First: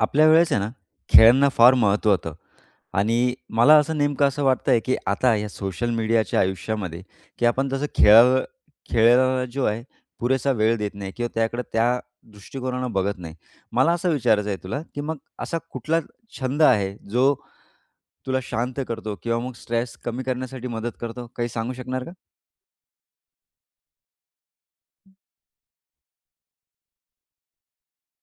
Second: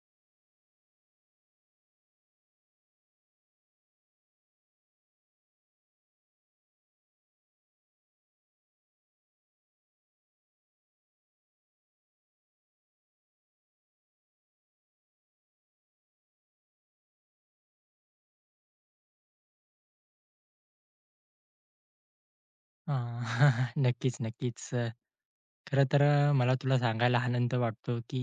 आपल्या वेळेस आहे ना, खेळांना फार महत्त्व होतं आणि मला असं नेमकं असं वाटतंय, की आता या सोशल मीडियाच्या आयुष्यामध्ये, की आपण तसं खेळाला खेळाला जो आहे पुरेसा वेळ देत नाही किंवा त्याकडे त्या दृष्टिकोनानं बघत नाही. मला असं विचारायचं आहे तुला, की मग असा कुठला छंद आहे, जो तुला शांत करतो किंवा मग स्ट्रेस कमी करण्यासाठी मदत करतो? काही सांगू शकणार का? हां. नक्कीच, नक्कीच. खरं तर मला तुला सांगायला आनंद वाटतो, की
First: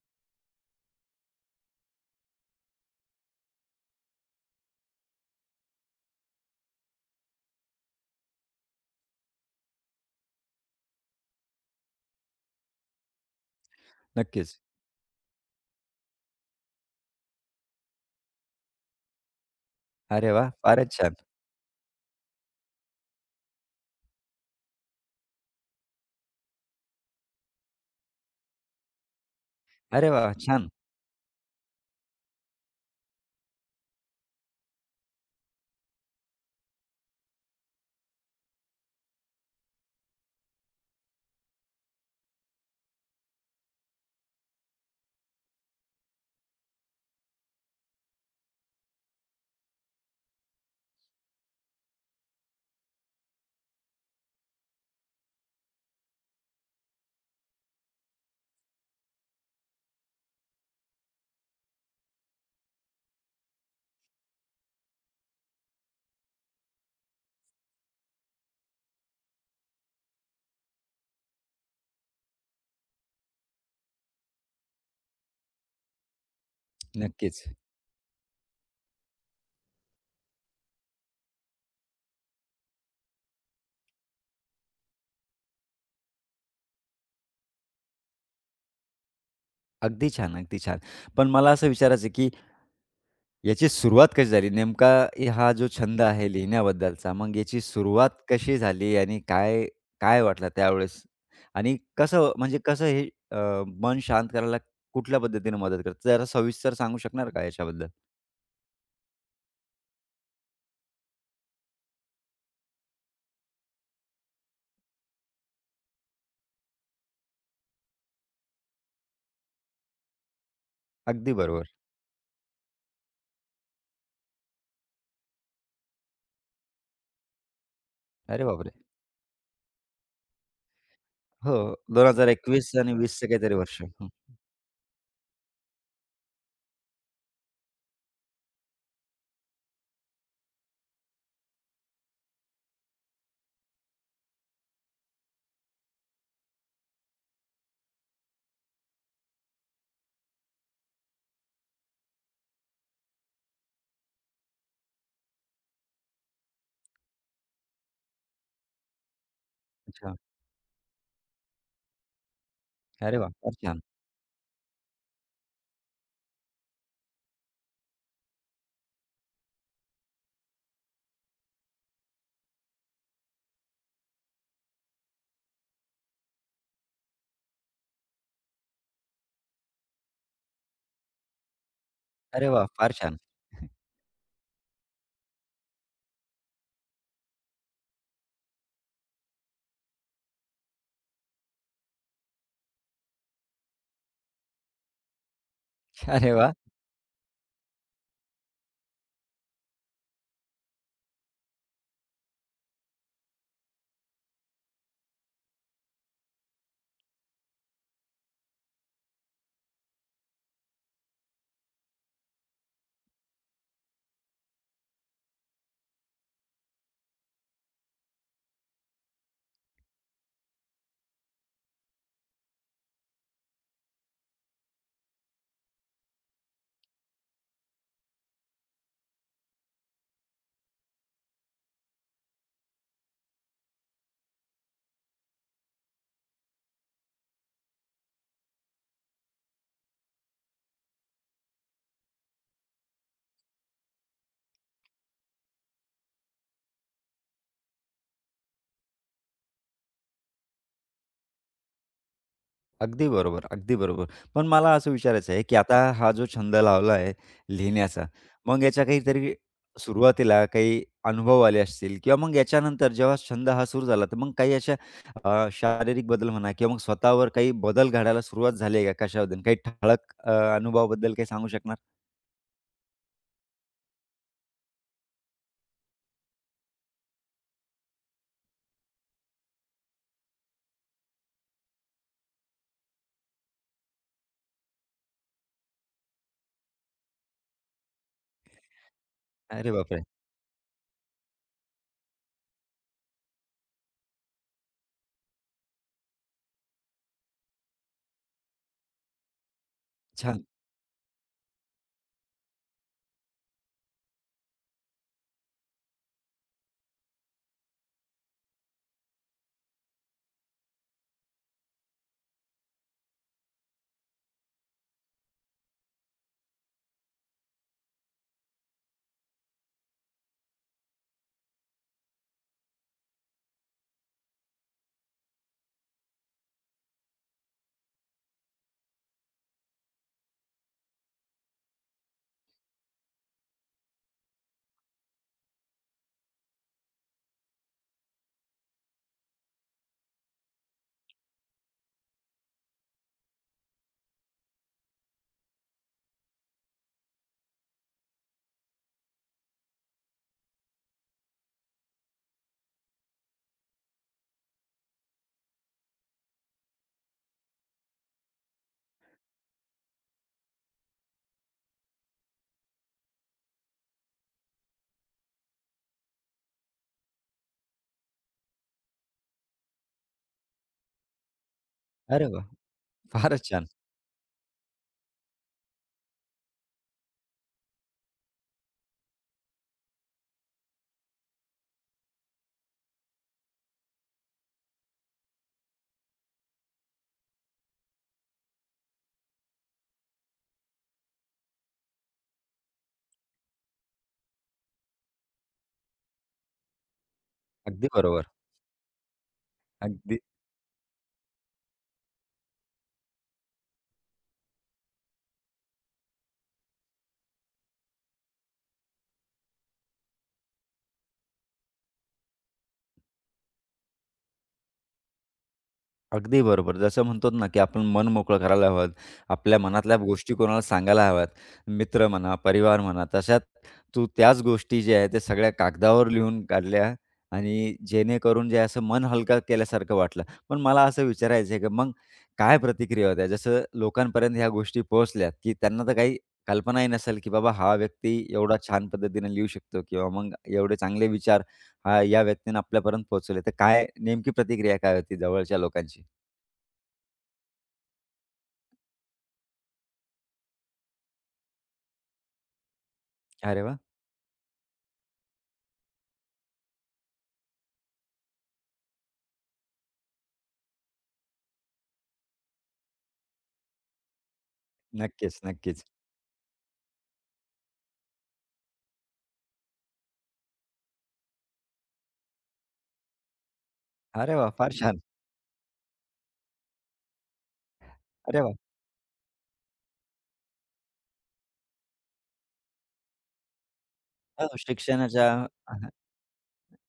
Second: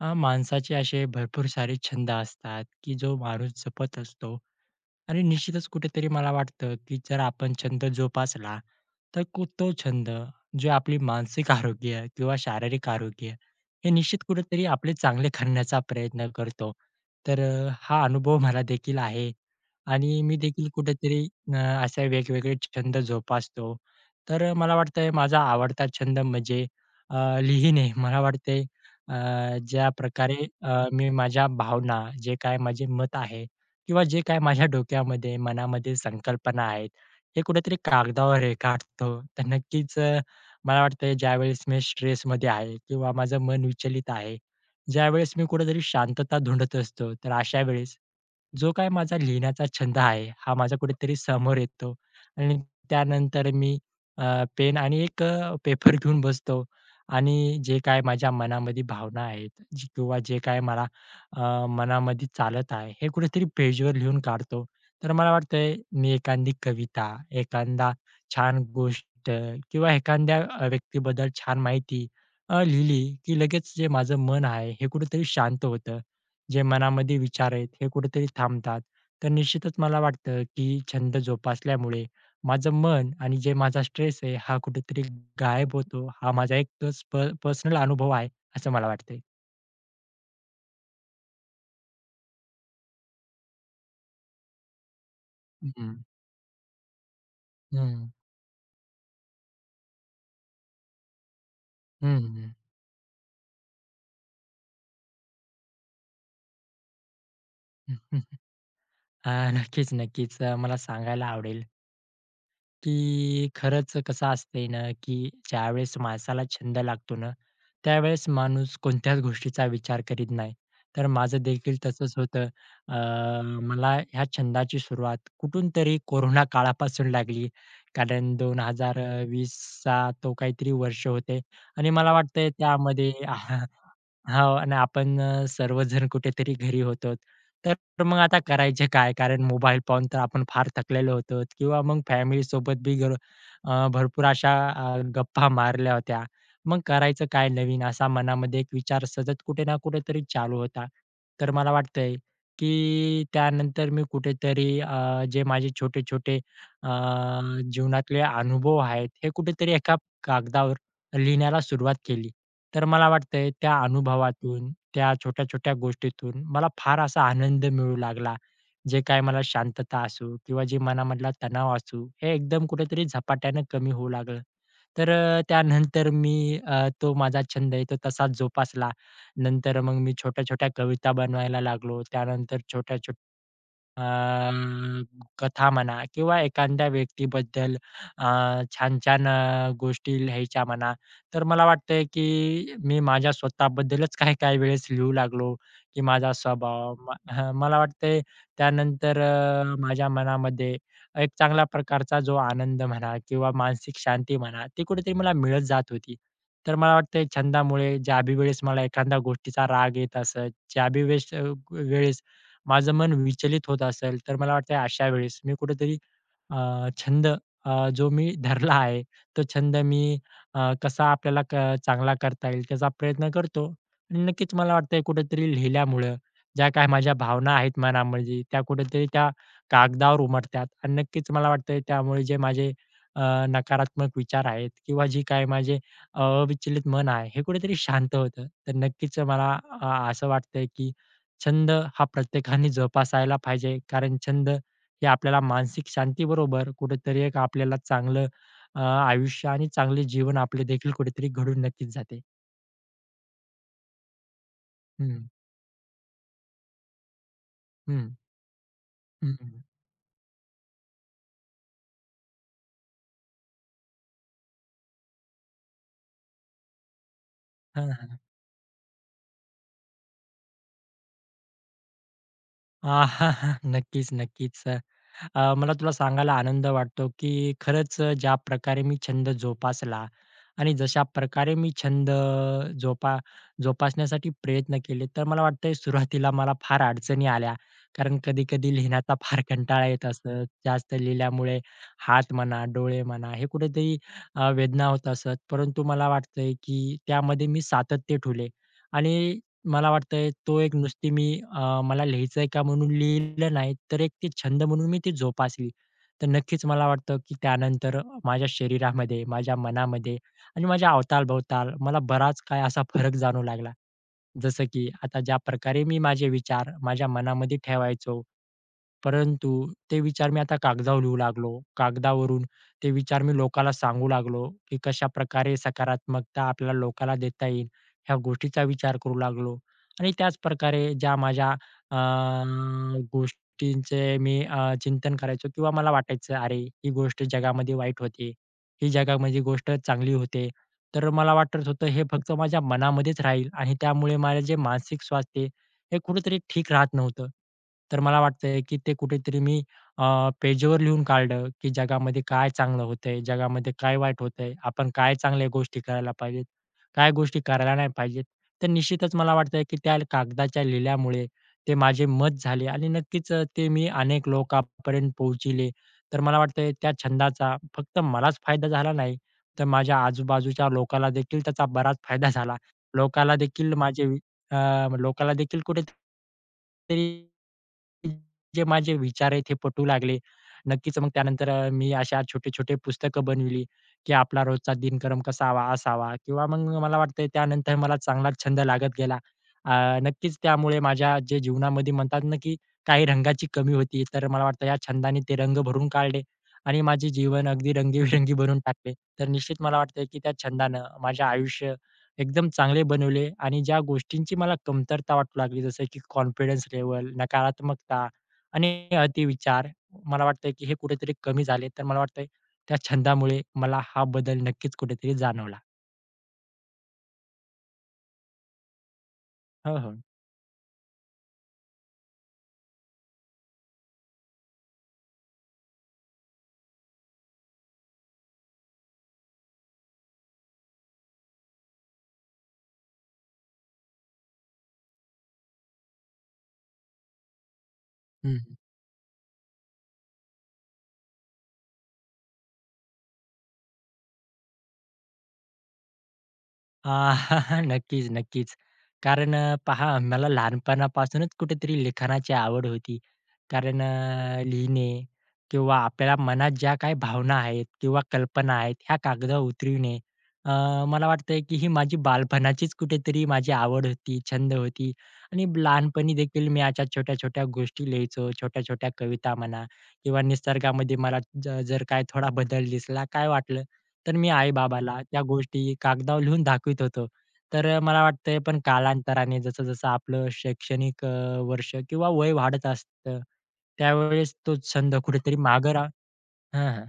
माणसाचे असे भरपूर सारे छंद असतात, की जो माणूस जपत असतो आणि निश्चितच कुठेतरी मला वाटतं, की जर आपण छंद जोपासला, तर तो छंद जे आपली मानसिक आरोग्य किंवा शारीरिक आरोग्य हे निश्चित नक्कीच. कुठेतरी आपले चांगले करण्याचा प्रयत्न करतो. तर हा अनुभव मला देखील आहे आणि अरे मी वाह! देखील फारच छान. कुठेतरी अ, असे वेगवेगळे छंद जोपासतो. तर मला वाटतंय माझा आवडता छंद म्हणजे लिहिणे मला वाटते. अ, ज्या अरे वाह! प्रकारे छान. मी माझ्या भावना, जे काय माझे मत आहे किंवा जे काय माझ्या डोक्यामध्ये, मनामध्ये संकल्पना आहेत, हे कुठेतरी कागदावर रेखाटतो. तर नक्कीच मला वाटतं ज्यावेळेस मी स्ट्रेसमध्ये आहे किंवा माझं मन विचलित आहे, ज्यावेळेस मी कुठेतरी शांतता धुंडत असतो, तर अशा वेळेस जो काही माझा लिहिण्याचा छंद आहे, हा माझ्या कुठेतरी समोर येतो आणि त्यानंतर मी पेन आणि एक पेपर घेऊन बसतो आणि जे काय माझ्या मनामध्ये भावना आहेत जी किंवा जे काय मला मनामध्ये चालत आहे, हे कुठेतरी पेजवर लिहून काढतो. तर मला वाटतंय मी एखादी कविता, एखादा छान गोष्ट किंवा एखाद्या व्यक्तीबद्दल छान माहिती लिहिली, की लगेच जे माझं मन आहे, हे कुठेतरी शांत होतं. जे मनामध्ये नक्कीच. विचार आहेत हे कुठेतरी थांबतात. तर निश्चितच मला वाटतं, की छंद जोपासल्यामुळे माझं मन आणि जे माझा स्ट्रेस आहे हा कुठेतरी गायब होतो. हा माझा एक तस प पर्सनल अनुभव आहे असं मला वाटतंय. अगदी छान, अगदी छान. पण मला असं विचारायचं आहे, की याची सुरुवात कशी झाली? नेमका हा जो हं, छंद आहे लिहिण्याबद्दलचा, मग याची हं, सुरुवात कशी झाली आणि काय काय वाटलं त्यावेळेस? आणि कसं हं, म्हणजे कसं हे मन शांत करायला कुठल्या पद्धतीने मदत करतं? जरा सविस्तर सांगू शकणार का याच्याबद्दल? हं, हं. अ, नक्कीच, नक्कीच. मला सांगायला आवडेल की खरंच कसं असतंय ना, की ज्यावेळेस माणसाला छंद लागतो ना, त्यावेळेस माणूस कोणत्याच गोष्टीचा विचार करीत नाही. तर अगदी माझं बरोबर. देखील तसंच होतं. अ, मला ह्या छंदाची सुरुवात कुठून तरी कोरोना काळापासून लागली. कारण अरे बापरे! 2020चा तो काहीतरी वर्ष होते हो, आणि मला वाटतंय 2021 आणि त्यामध्ये 20चं काहीतरी वर्ष. हं. हां आणि आपण सर्वजण कुठेतरी घरी होतो. तर मग आता करायचे काय? कारण मोबाईल पाहून तर आपण फार थकलेलो होतो किंवा मग फॅमिलीसोबत भरपूर अशा गप्पा मारल्या होत्या. मग करायचं काय नवीन? असा मनामध्ये एक विचार सतत कुठे ना कुठेतरी चालू होता. तर मला वाटतंय, की त्यानंतर मी कुठेतरी जे माझे छोटे-छोटे अ, जीवनातले अनुभव आहेत, हे कुठेतरी एका अच्छा. कागदावर लिहिण्याला सुरुवात केली. तर मला अरे वाह! वाटतंय फार त्या छान. अनुभवातून, त्या छोट्या-छोट्या गोष्टीतून मला फार असा आनंद मिळू लागला. जे काय मला शांतता असू किंवा जे मनामधला तणाव असू, हे एकदम कुठेतरी झपाट्यानं कमी होऊ लागलं. तर त्यानंतर मी तो माझा छंद आहे तो तसाच जोपासला. नंतर मग मी छोट्या-छोट्या कविता बनवायला लागलो. अरे त्यानंतर वाह! फार छोट्या छान. अ, कथा म्हणा किंवा एखाद्या व्यक्तीबद्दल अ, छान-छान गोष्टी लिहायच्या म्हणा, तर मला वाटतंय की मी माझ्या स्वतःबद्दलच काही-काही वेळेस लिहू लागलो, की माझा अरे वाह! स्वभाव मला वाटतंय त्यानंतर माझ्या मनामध्ये एक चांगल्या प्रकारचा जो आनंद म्हणा किंवा मानसिक शांती म्हणा, ती कुठेतरी मला मिळत जात होती. तर मला वाटतंय छंदामुळे ज्याबी वेळेस मला एखाद्या गोष्टीचा राग येत असत, ज्याबी वेळेस वेळेस माझं मन विचलित होत असेल, तर मला वाटतंय अशा वेळेस मी कुठेतरी छंद जो मी धरला आहे, तो छंद मी कसा आपल्याला चांगला करता येईल त्याचा प्रयत्न करतो. आणि नक्कीच मला वाटतंय कुठेतरी लिहिल्यामुळं ज्या काही माझ्या भावना आहेत मनामध्ये, त्या कुठेतरी त्या कागदावर उमटतात आणि नक्कीच मला वाटतंय त्यामुळे जे माझे अ, नकारात्मक विचार आहेत किंवा जी काही माझे अविचलित मन आहे, हे कुठेतरी शांत होतं. तर नक्कीच मला असं वाटतंय की छंद हा प्रत्येकाने जोपासायला पाहिजे कारण छंद हे आपल्याला मानसिक शांतीबरोबर कुठेतरी एक आपल्याला चांगलं आयुष्य आणि चांगले जीवन आपले देखील कुठेतरी घडून नक्कीच जाते. अगदी बरोबर, अगदी बरोबर. पण मला असं हं, विचारायचं आहे, की आता हा जो छंद लावला आहे लिहिण्याचा, हं, मग याच्या काहीतरी हं, हं. सुरुवातीला काही अनुभव आले असतील किंवा मग याच्यानंतर जेव्हा छंद हा सुरू झाला, तर मग काही अशा शारीरिक बदल म्हणा किंवा मग स्वतःवर काही हां, बदल हां. घडायला सुरुवात झाली आहे का कशाबद्दल? काही ठळक अनुभवाबद्दल काही सांगू शकणार? आ, नक्कीच, नक्कीच. मला तुला सांगायला आनंद वाटतो, की खरंच ज्या प्रकारे मी छंद जोपासला आणि जशा प्रकारे मी छंद अ, जोपा जोपासण्यासाठी प्रयत्न केले, तर मला वाटतंय सुरुवातीला मला फार अडचणी आल्या. कारण कधी-कधी लिहिण्याचा फार अरे कंटाळा बापरे! येत असत. जास्त लिहिल्यामुळे हात म्हणा, डोळे म्हणा, हे कुठेतरी वेदना होत असत. परंतु मला वाटतंय, की त्यामध्ये मी सातत्य ठेवले आणि मला वाटतंय छान. तो एक नुसती मी मला लिहायचंय का म्हणून लिहिलं नाही, तर एक ते छंद म्हणून मी ती जोपासली. तर नक्कीच मला वाटतं, की त्यानंतर माझ्या शरीरामध्ये, माझ्या मनामध्ये आणि माझ्या अवताल-भोवताल मला बराच काही असा फरक जाणवू लागला. जसं की आता ज्या प्रकारे मी माझे विचार माझ्या मनामध्ये ठेवायचो परंतु ते विचार मी आता कागदावर लिहू लागलो. कागदावरून ते विचार मी लोकाला सांगू लागलो, की कशाप्रकारे सकारात्मकता आपल्याला लोकाला देता येईल, ह्या गोष्टीचा विचार करू लागलो. आणि त्याच प्रकारे ज्या माझ्या अ, गोष्टींचे मी चिंतन करायचो किंवा मला वाटायचं, "अरे, ही गोष्ट जगामध्ये वाईट होते, ही जगामध्ये गोष्ट चांगली होते." तर मला वाटत होतं, हे फक्त माझ्या मनामध्येच राहील आणि त्यामुळे माझे जे मानसिक स्वास्थ्य हे कुठेतरी ठीक राहत नव्हतं. तर मला वाटतंय, की ते कुठेतरी मी पेजवर लिहून काढलं, की जगामध्ये काय चांगलं होतंय, जगामध्ये काय वाईट होतंय, आपण काय चांगल्या गोष्टी करायला पाहिजेत, काय गोष्टी करायला नाही पाहिजेत. तर निश्चितच मला वाटतंय, की त्या कागदाच्या लिहिल्यामुळे ते माझे मत झाले आणि नक्कीच ते मी अनेक लोकांपर्यंत पोहोचले. तर मला वाटतंय त्या छंदाचा फक्त मलाच फायदा झाला नाही, तर माझ्या आजूबाजूच्या लोकाला देखील त्याचा बराच अरे फायदा वाह! झाला. लोकाला फारच छान. देखील माझे लोकांना देखील कुठेतरी जे माझे विचार आहेत हे पटू लागले. नक्कीच मग त्यानंतर मी अशा छोटे-छोटे पुस्तकं बनविली, की आपला रोजचा दिनक्रम कसावा असावा किंवा मग मला वाटतंय त्यानंतर मला चांगला छंद लागत गेला. अ, नक्कीच त्यामुळे माझ्या जे जीवनामध्ये म्हणतात ना, की काही रंगाची कमी होती, तर मला वाटतं या छंदाने ते रंग भरून काढले आणि माझे जीवन अगदी अगदी बरोबर. रंगीबेरंगी बनवून टाकले. तर निश्चित मला वाटतंय, की अगदी त्या छंदानं माझ्या आयुष्य एकदम चांगले बनवले आणि ज्या गोष्टींची मला कमतरता वाटू लागली, जसं की कॉन्फिडन्स लेव्हल, नकारात्मकता आणि अतिविचार, मला वाटतंय की हे कुठेतरी कमी झाले. तर मला वाटतंय त्या छंदामुळे मला हा बदल नक्कीच कुठेतरी जाणवला. अगदी बरोबर. जसं म्हणतो ना, की आपण मन मोकळं करायला हवं. आपल्या हो, हो. मनातल्या गोष्टी कोणाला सांगायला हव्यात. मित्र म्हणा, परिवार म्हणा. तशात तू त्याच गोष्टी ज्या आहेत, त्या सगळ्या कागदावर लिहून काढल्या आणि जेणेकरून जे असं मन हलकं केल्यासारखं वाटलं. पण मला असं विचारायचं आहे, की मग काय प्रतिक्रिया होत्या? जसं लोकांपर्यंत ह्या गोष्टी पोहोचल्यात, की त्यांना तर काही कल्पनाही नसेल, की बाबा हा व्यक्ती हं. एवढा छान पद्धतीने लिहू शकतो किंवा मग एवढे चांगले विचार हा या व्यक्तीने आपल्यापर्यंत पोहोचवले. तर काय नेमकी प्रतिक्रिया काय होती जवळच्या लोकांची? अ, नक्कीच, नक्कीच. कारण पहा मला लहानपणापासूनच कुठेतरी लिखाणाची आवड होती. अरे वाह! कारण लिहिणे किंवा आपल्या मनात ज्या काही भावना आहेत किंवा कल्पना आहेत, ह्या कागदावर उतरविणे अ, मला वाटतंय की ही माझी बालपणाचीच कुठेतरी माझी आवड होती, छंद होती नक्कीच, आणि नक्कीच. लहानपणी देखील मी अशा छोट्या-छोट्या गोष्टी लिहायचो. छोट्या-छोट्या कविता म्हणा किंवा निसर्गामध्ये मला जर काय थोडा बदल दिसला, काय वाटलं तर मी अरे वाह! फार आई-बाबाला छान. त्या गोष्टी कागदावर लिहून दाखवीत होतो. तर मला वाटतंय अरे वाह! पण कालांतराने जसं-जसं आपलं शैक्षणिक वर्ष किंवा वय वाढत असतं, त्यावेळेस हो, तो छंद शिक्षणाच्या कुठेतरी मागे रा हां, हां, हां.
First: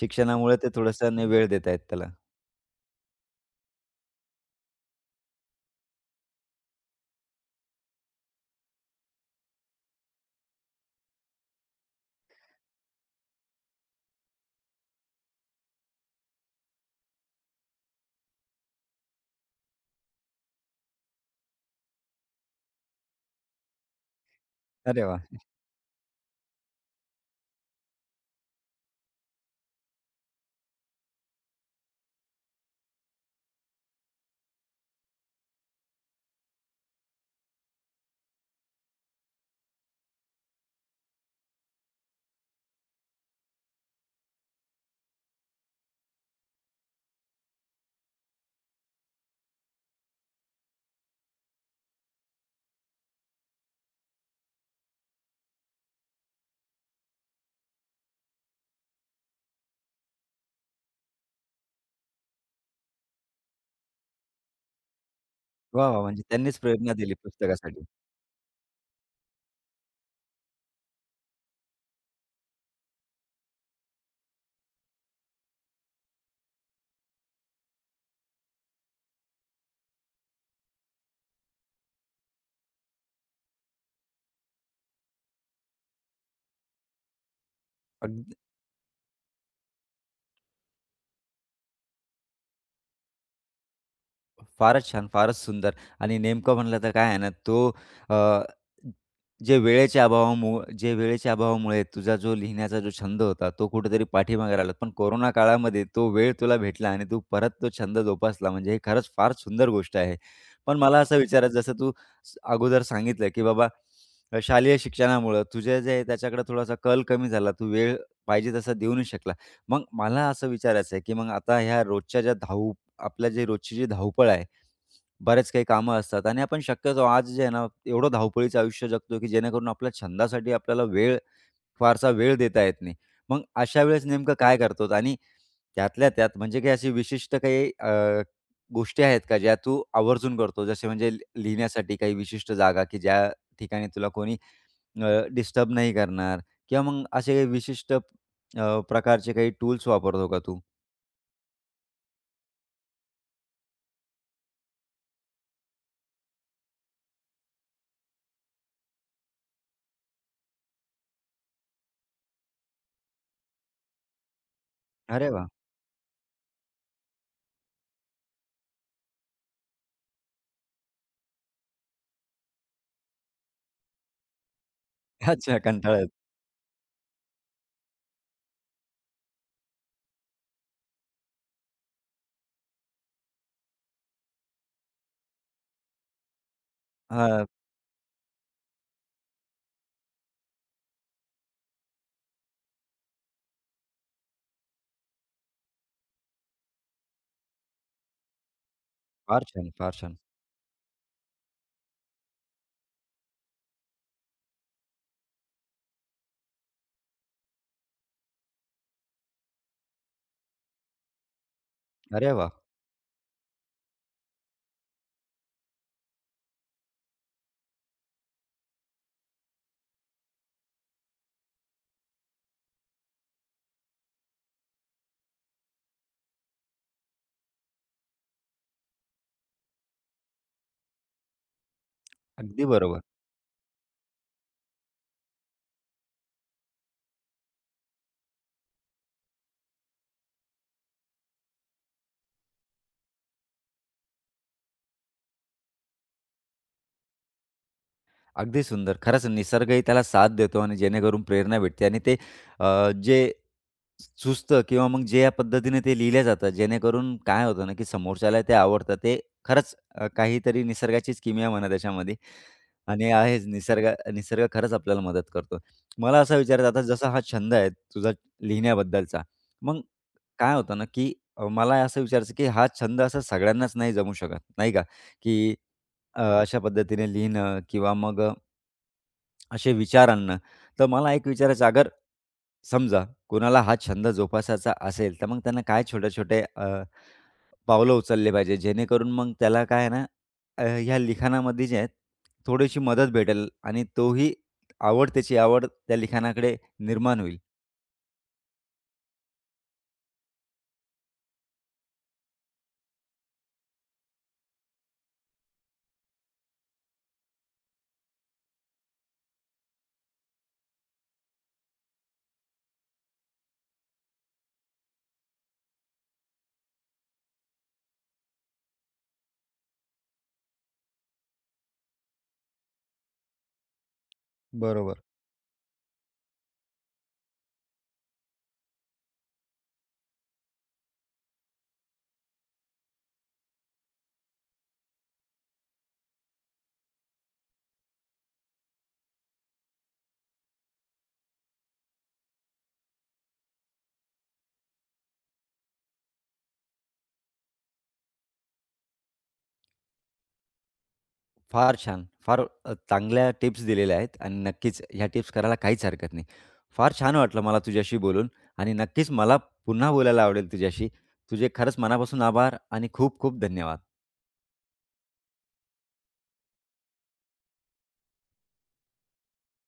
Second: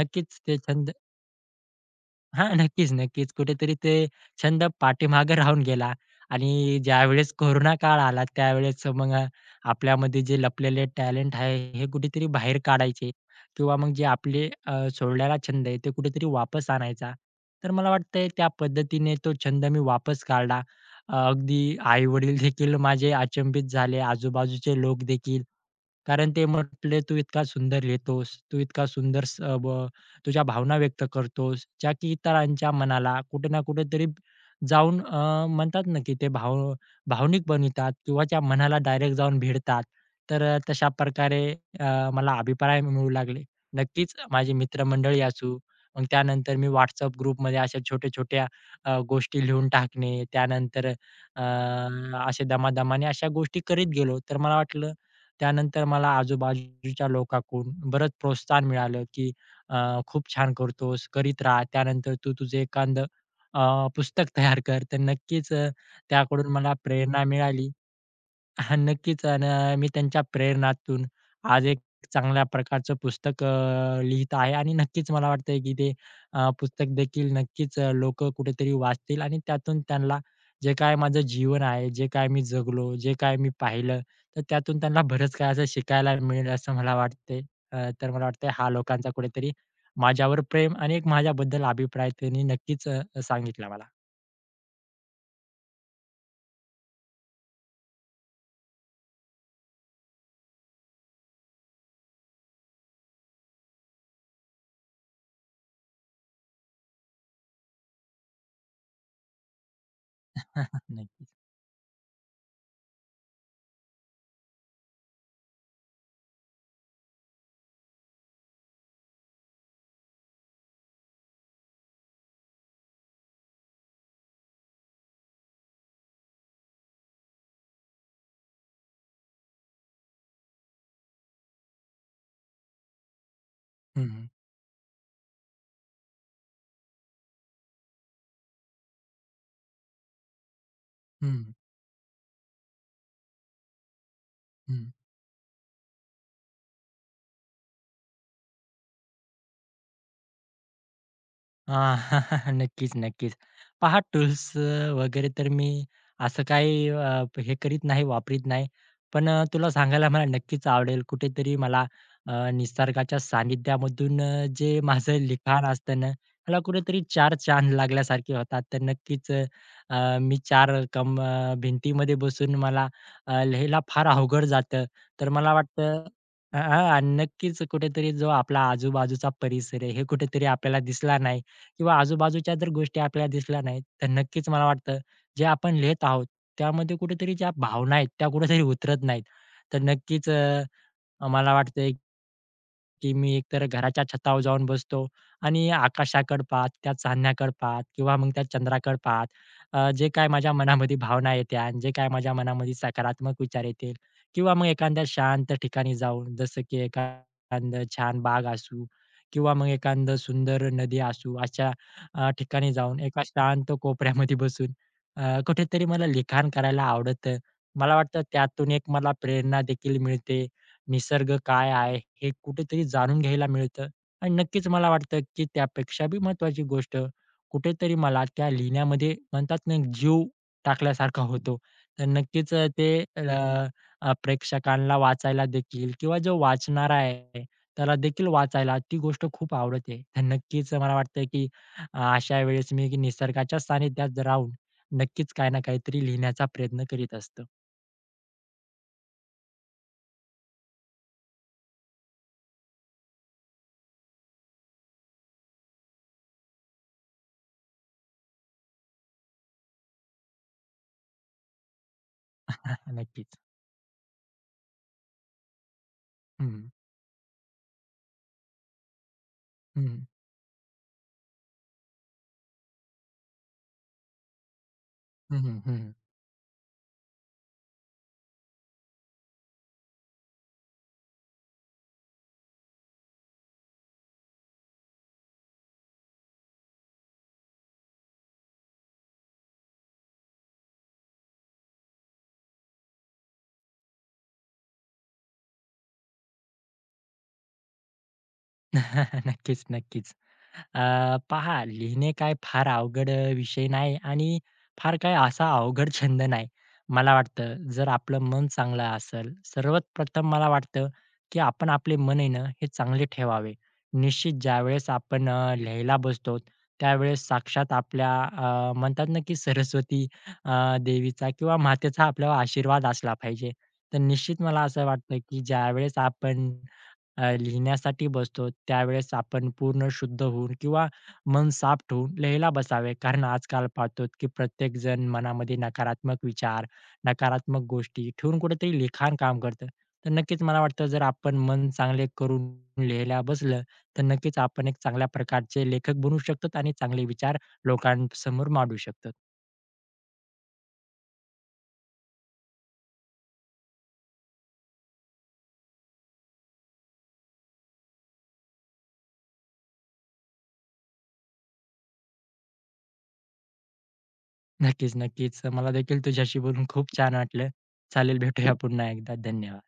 नक्कीच ते ते छंद थोडंसं न वेळ देत आहेत त्याला. हां, नक्कीच, नक्कीच. कुठेतरी ते छंद पाठीमागे राहून गेला आणि ज्यावेळेस कोरोना काळ आला त्यावेळेस मग आपल्यामध्ये जे लपलेले टॅलेंट आहे हे कुठेतरी बाहेर काढायचे किंवा मग जे आपले सोडलेला छंद आहे ते कुठेतरी वापस आणायचा. तर मला वाटतंय त्या पद्धतीने तो छंद मी वापस काढला. अगदी आई-वडील देखील माझे अचंबित झाले, आजूबाजूचे लोक अरे वाह! देखील. कारण ते म्हटले, "तू इतका सुंदर लिहितोस, तू इतका सुंदर तुझ्या भावना व्यक्त करतोस, ज्या की इतरांच्या मनाला कुठे ना कुठेतरी जाऊन म्हणतात ना की ते भाव भावनिक बनवितात किंवा त्या मनाला डायरेक्ट जाऊन भिडतात. तर तशा प्रकारे अ, मला अभिप्राय मिळू लागले. नक्कीच माझी मित्रमंडळी असू, मग त्यानंतर मी WhatsApp ग्रुपमध्ये अशा छोट्या-छोट्या गोष्टी लिहून टाकणे, त्यानंतर अ, असे दमादमाने अशा गोष्टी करीत गेलो. तर मला वाटलं त्यानंतर मला आजूबाजूच्या लोकांकडून बरंच प्रोत्साहन मिळालं की खूप छान करतोस, करीत राहा. त्यानंतर तू तुझं एखादं पुस्तक तयार कर. तर नक्कीच वाह, वाह! म्हणजे त्याकडून त्यांनीच मला प्रेरणा दिली प्रेरणा मिळाली. पुस्तकासाठी. हां, नक्कीच. आणि मी त्यांच्या प्रेरणातून आज एक चांगल्या प्रकारचं पुस्तक लिहीत आहे आणि नक्कीच मला वाटतंय की ते पुस्तक देखील नक्कीच कुठेतरी वाचतील आणि त्यातून त्यांना जे काय माझं जीवन आहे, जे काय मी जगलो, जे काय मी पाहिलं, तर त्यातून त्यांना बरंच काही असं शिकायला मिळेल असं मला वाटतंय. तर मला अगदी वाटतंय हा लोकांचा कुठेतरी माझ्यावर प्रेम आणि एक माझ्याबद्दल अभिप्राय त्यांनी नक्कीच सांगितला मला. फारच छान, फारच सुंदर आणि नेमकं म्हटलं तर काय आहे ना, तो अ, जे वेळेच्या अभावामुळे तुझा जो लिहिण्याचा जो छंद होता, तो कुठेतरी पाठीमागे राहिला. पण कोरोना काळामध्ये तो वेळ तुला भेटला आणि तू परत तो छंद जोपासला. म्हणजे हे खरंच फार सुंदर गोष्ट आहे. पण मला असं नक्की. विचारायचं जसं तू अगोदर सांगितलं, की बाबा शालेय शिक्षणामुळं तुझे जे आहे त्याच्याकडे थोडासा कल कमी झाला. तू वेळ पाहिजे तसा देऊ नाही शकला. मग मला असं विचारायचं आहे, की मग आता ह्या रोजच्या ज्या धाव आपल्या जे रोजची जी धावपळ आहे, बरेच काही कामं असतात आणि आपण शक्यतो आज जे आहे ना, एवढं धावपळीचं आयुष्य जगतो, की जेणेकरून आपल्या छंदासाठी आपल्याला वेळ फारसा वेळ देता येत नाही. मग अशा हं, वेळेस हं. नेमकं काय करतो आणि त्यातल्या त्यात म्हणजे काही अशी विशिष्ट काही गोष्टी आहेत का ज्या तू आवर्जून करतो? जसे म्हणजे हं, लिहिण्यासाठी काही विशिष्ट जागा, की ज्या ठिकाणी तुला कोणी डिस्टर्ब नाही करणार किंवा मग असे काही विशिष्ट प्रकारचे काही टूल्स वापरतो का तू? हां. नक्कीच, नक्कीच. पहा टूल्स वगैरे तर मी असं काही हे करीत नाही, वापरीत नाही. पण तुला सांगायला मला नक्कीच आवडेल. कुठेतरी मला निसर्गाच्या सानिध्यामधून जे माझं अरे वाह! लिखाण असतं ना, मला कुठेतरी चार चांद लागल्यासारखे होतात. तर नक्कीच मी भिंतीमध्ये बसून मला लिहायला फार अवघड जातं. तर मला अच्छा कंटाळा वाटतं येतो. हां, हां. आणि नक्कीच कुठेतरी जो आपला आजूबाजूचा परिसर आहे, हे कुठेतरी आपल्याला दिसला नाही. किंवा आजूबाजूच्या जर गोष्टी आपल्याला दिसल्या नाहीत, तर नक्कीच मला वाटतं जे आपण लिहित आहोत त्यामध्ये कुठेतरी हां. ज्या भावना आहेत त्या कुठेतरी उतरत नाहीत. तर नक्कीच मला वाटतंय, की मी एकतर घराच्या छतावर जाऊन बसतो आणि आकाशाकडे पाहत, त्या चांदण्याकडे पाहत किंवा मग त्या चंद्राकडे पाहत फार छान, फार जे छान. काय माझ्या मनामध्ये भावना येत्या आणि जे काय माझ्या मनामध्ये सकारात्मक विचार येतील किंवा मग एखाद्या शांत ठिकाणी जाऊन जसं की एखादं छान बाग असू किंवा मग एखादं सुंदर नदी असू अशा अरे वाह! ठिकाणी जाऊन एका शांत कोपऱ्यामध्ये बसून कुठेतरी मला लिखाण करायला आवडतं. मला वाटतं त्यातून एक मला प्रेरणा देखील मिळते. निसर्ग काय आहे? हे कुठेतरी जाणून घ्यायला मिळतं आणि नक्कीच मला वाटतं, की त्यापेक्षा बी महत्त्वाची गोष्ट कुठेतरी मला त्या लिहिण्यामध्ये म्हणतात ना, एक जीव टाकल्यासारखा होतो. तर नक्कीच अगदी अ, ते बरोबर. अ, अ, प्रेक्षकांना वाचायला देखील किंवा जो वाचणारा आहे, त्याला देखील वाचायला ती गोष्ट खूप आवडते. तर नक्कीच मला वाटतं, की अशा वेळेस मी की निसर्गाच्या सानिध्यात राहून नक्कीच काही ना काहीतरी लिहिण्याचा प्रयत्न करीत असतो. अगदी सुंदर. खरंच निसर्गही त्याला साथ देतो आणि जेणेकरून प्रेरणा भेटते आणि ते जे सुचतं किंवा मग जे या पद्धतीने ते लिहिल्या जातात, जेणेकरून काय होतं ना, की समोरच्याला ते आवडतं. ते खरंच काहीतरी निसर्गाचीच किमया म्हणा त्याच्यामध्ये आणि नक्कीच. आहेच निसर्ग निसर्ग खरंच आपल्याला मदत करतो. मला असं हं, हं. विचारायचं आता जसा हा छंद आहे तुझा लिहिण्याबद्दलचा, मग हं, हं. काय होतं ना, की मला असं विचारायचं, की हा छंद असा सगळ्यांनाच नाही जमू शकत, नाही का? की हं, अशा पद्धतीने लिहिणं किंवा मग असे विचार आणणं. तर मला एक विचारायचं अगर समजा कोणाला हा छंद जोपासायचा असेल, तर मग त्यांना काय छोटे-छोटे पावलं उचलले पाहिजे जेणेकरून मग त्याला काय आहे ना, ह्या लिखाणामध्ये जे आहे थोडीशी मदत भेटेल आणि तोही आवड त्या लिखाणाकडे निर्माण होईल? नक्कीच, नक्कीच. पहा लिहिणे काय फार अवघड विषय नाही आणि फार काय असा अवघड छंद नाही. मला वाटतं जर आपलं मन चांगलं असेल, सर्वात प्रथम मला वाटतं, की आपण आपले मन आहे ना हे चांगले ठेवावे. निश्चित ज्यावेळेस आपण लिहायला बसतो, त्यावेळेस साक्षात आपल्या म्हणतात ना, की सरस्वती देवीचा किंवा मातेचा आपल्यावर आशीर्वाद असला पाहिजे. तर निश्चित मला असं बरोबर. वाटतं, की ज्यावेळेस आपण लिहिण्यासाठी बसतो त्यावेळेस आपण पूर्ण शुद्ध होऊन किंवा मन साफ ठेवून लिहायला बसावे. कारण आजकाल पाहतो की प्रत्येक जण मनामध्ये नकारात्मक विचार, नकारात्मक गोष्टी ठेवून कुठेतरी लिखाण काम करतं. तर नक्कीच मला वाटतं जर आपण मन चांगले करून लिहायला बसलं, तर नक्कीच आपण एक चांगल्या प्रकारचे लेखक बनू शकतो आणि चांगले विचार लोकांसमोर मांडू शकतो. फार छान. फार चांगल्या टिप्स दिलेल्या आहेत आणि नक्कीच ह्या टिप्स करायला काहीच हरकत नाही. फार छान वाटलं मला तुझ्याशी बोलून आणि नक्कीच मला पुन्हा बोलायला आवडेल तुझ्याशी. तुझे खरंच मनापासून आभार आणि खूप खूप धन्यवाद. नक्कीच, नक्कीच. मला देखील तुझ्याशी बोलून खूप छान वाटलं. चालेल भेटूया पुन्हा एकदा. धन्यवाद.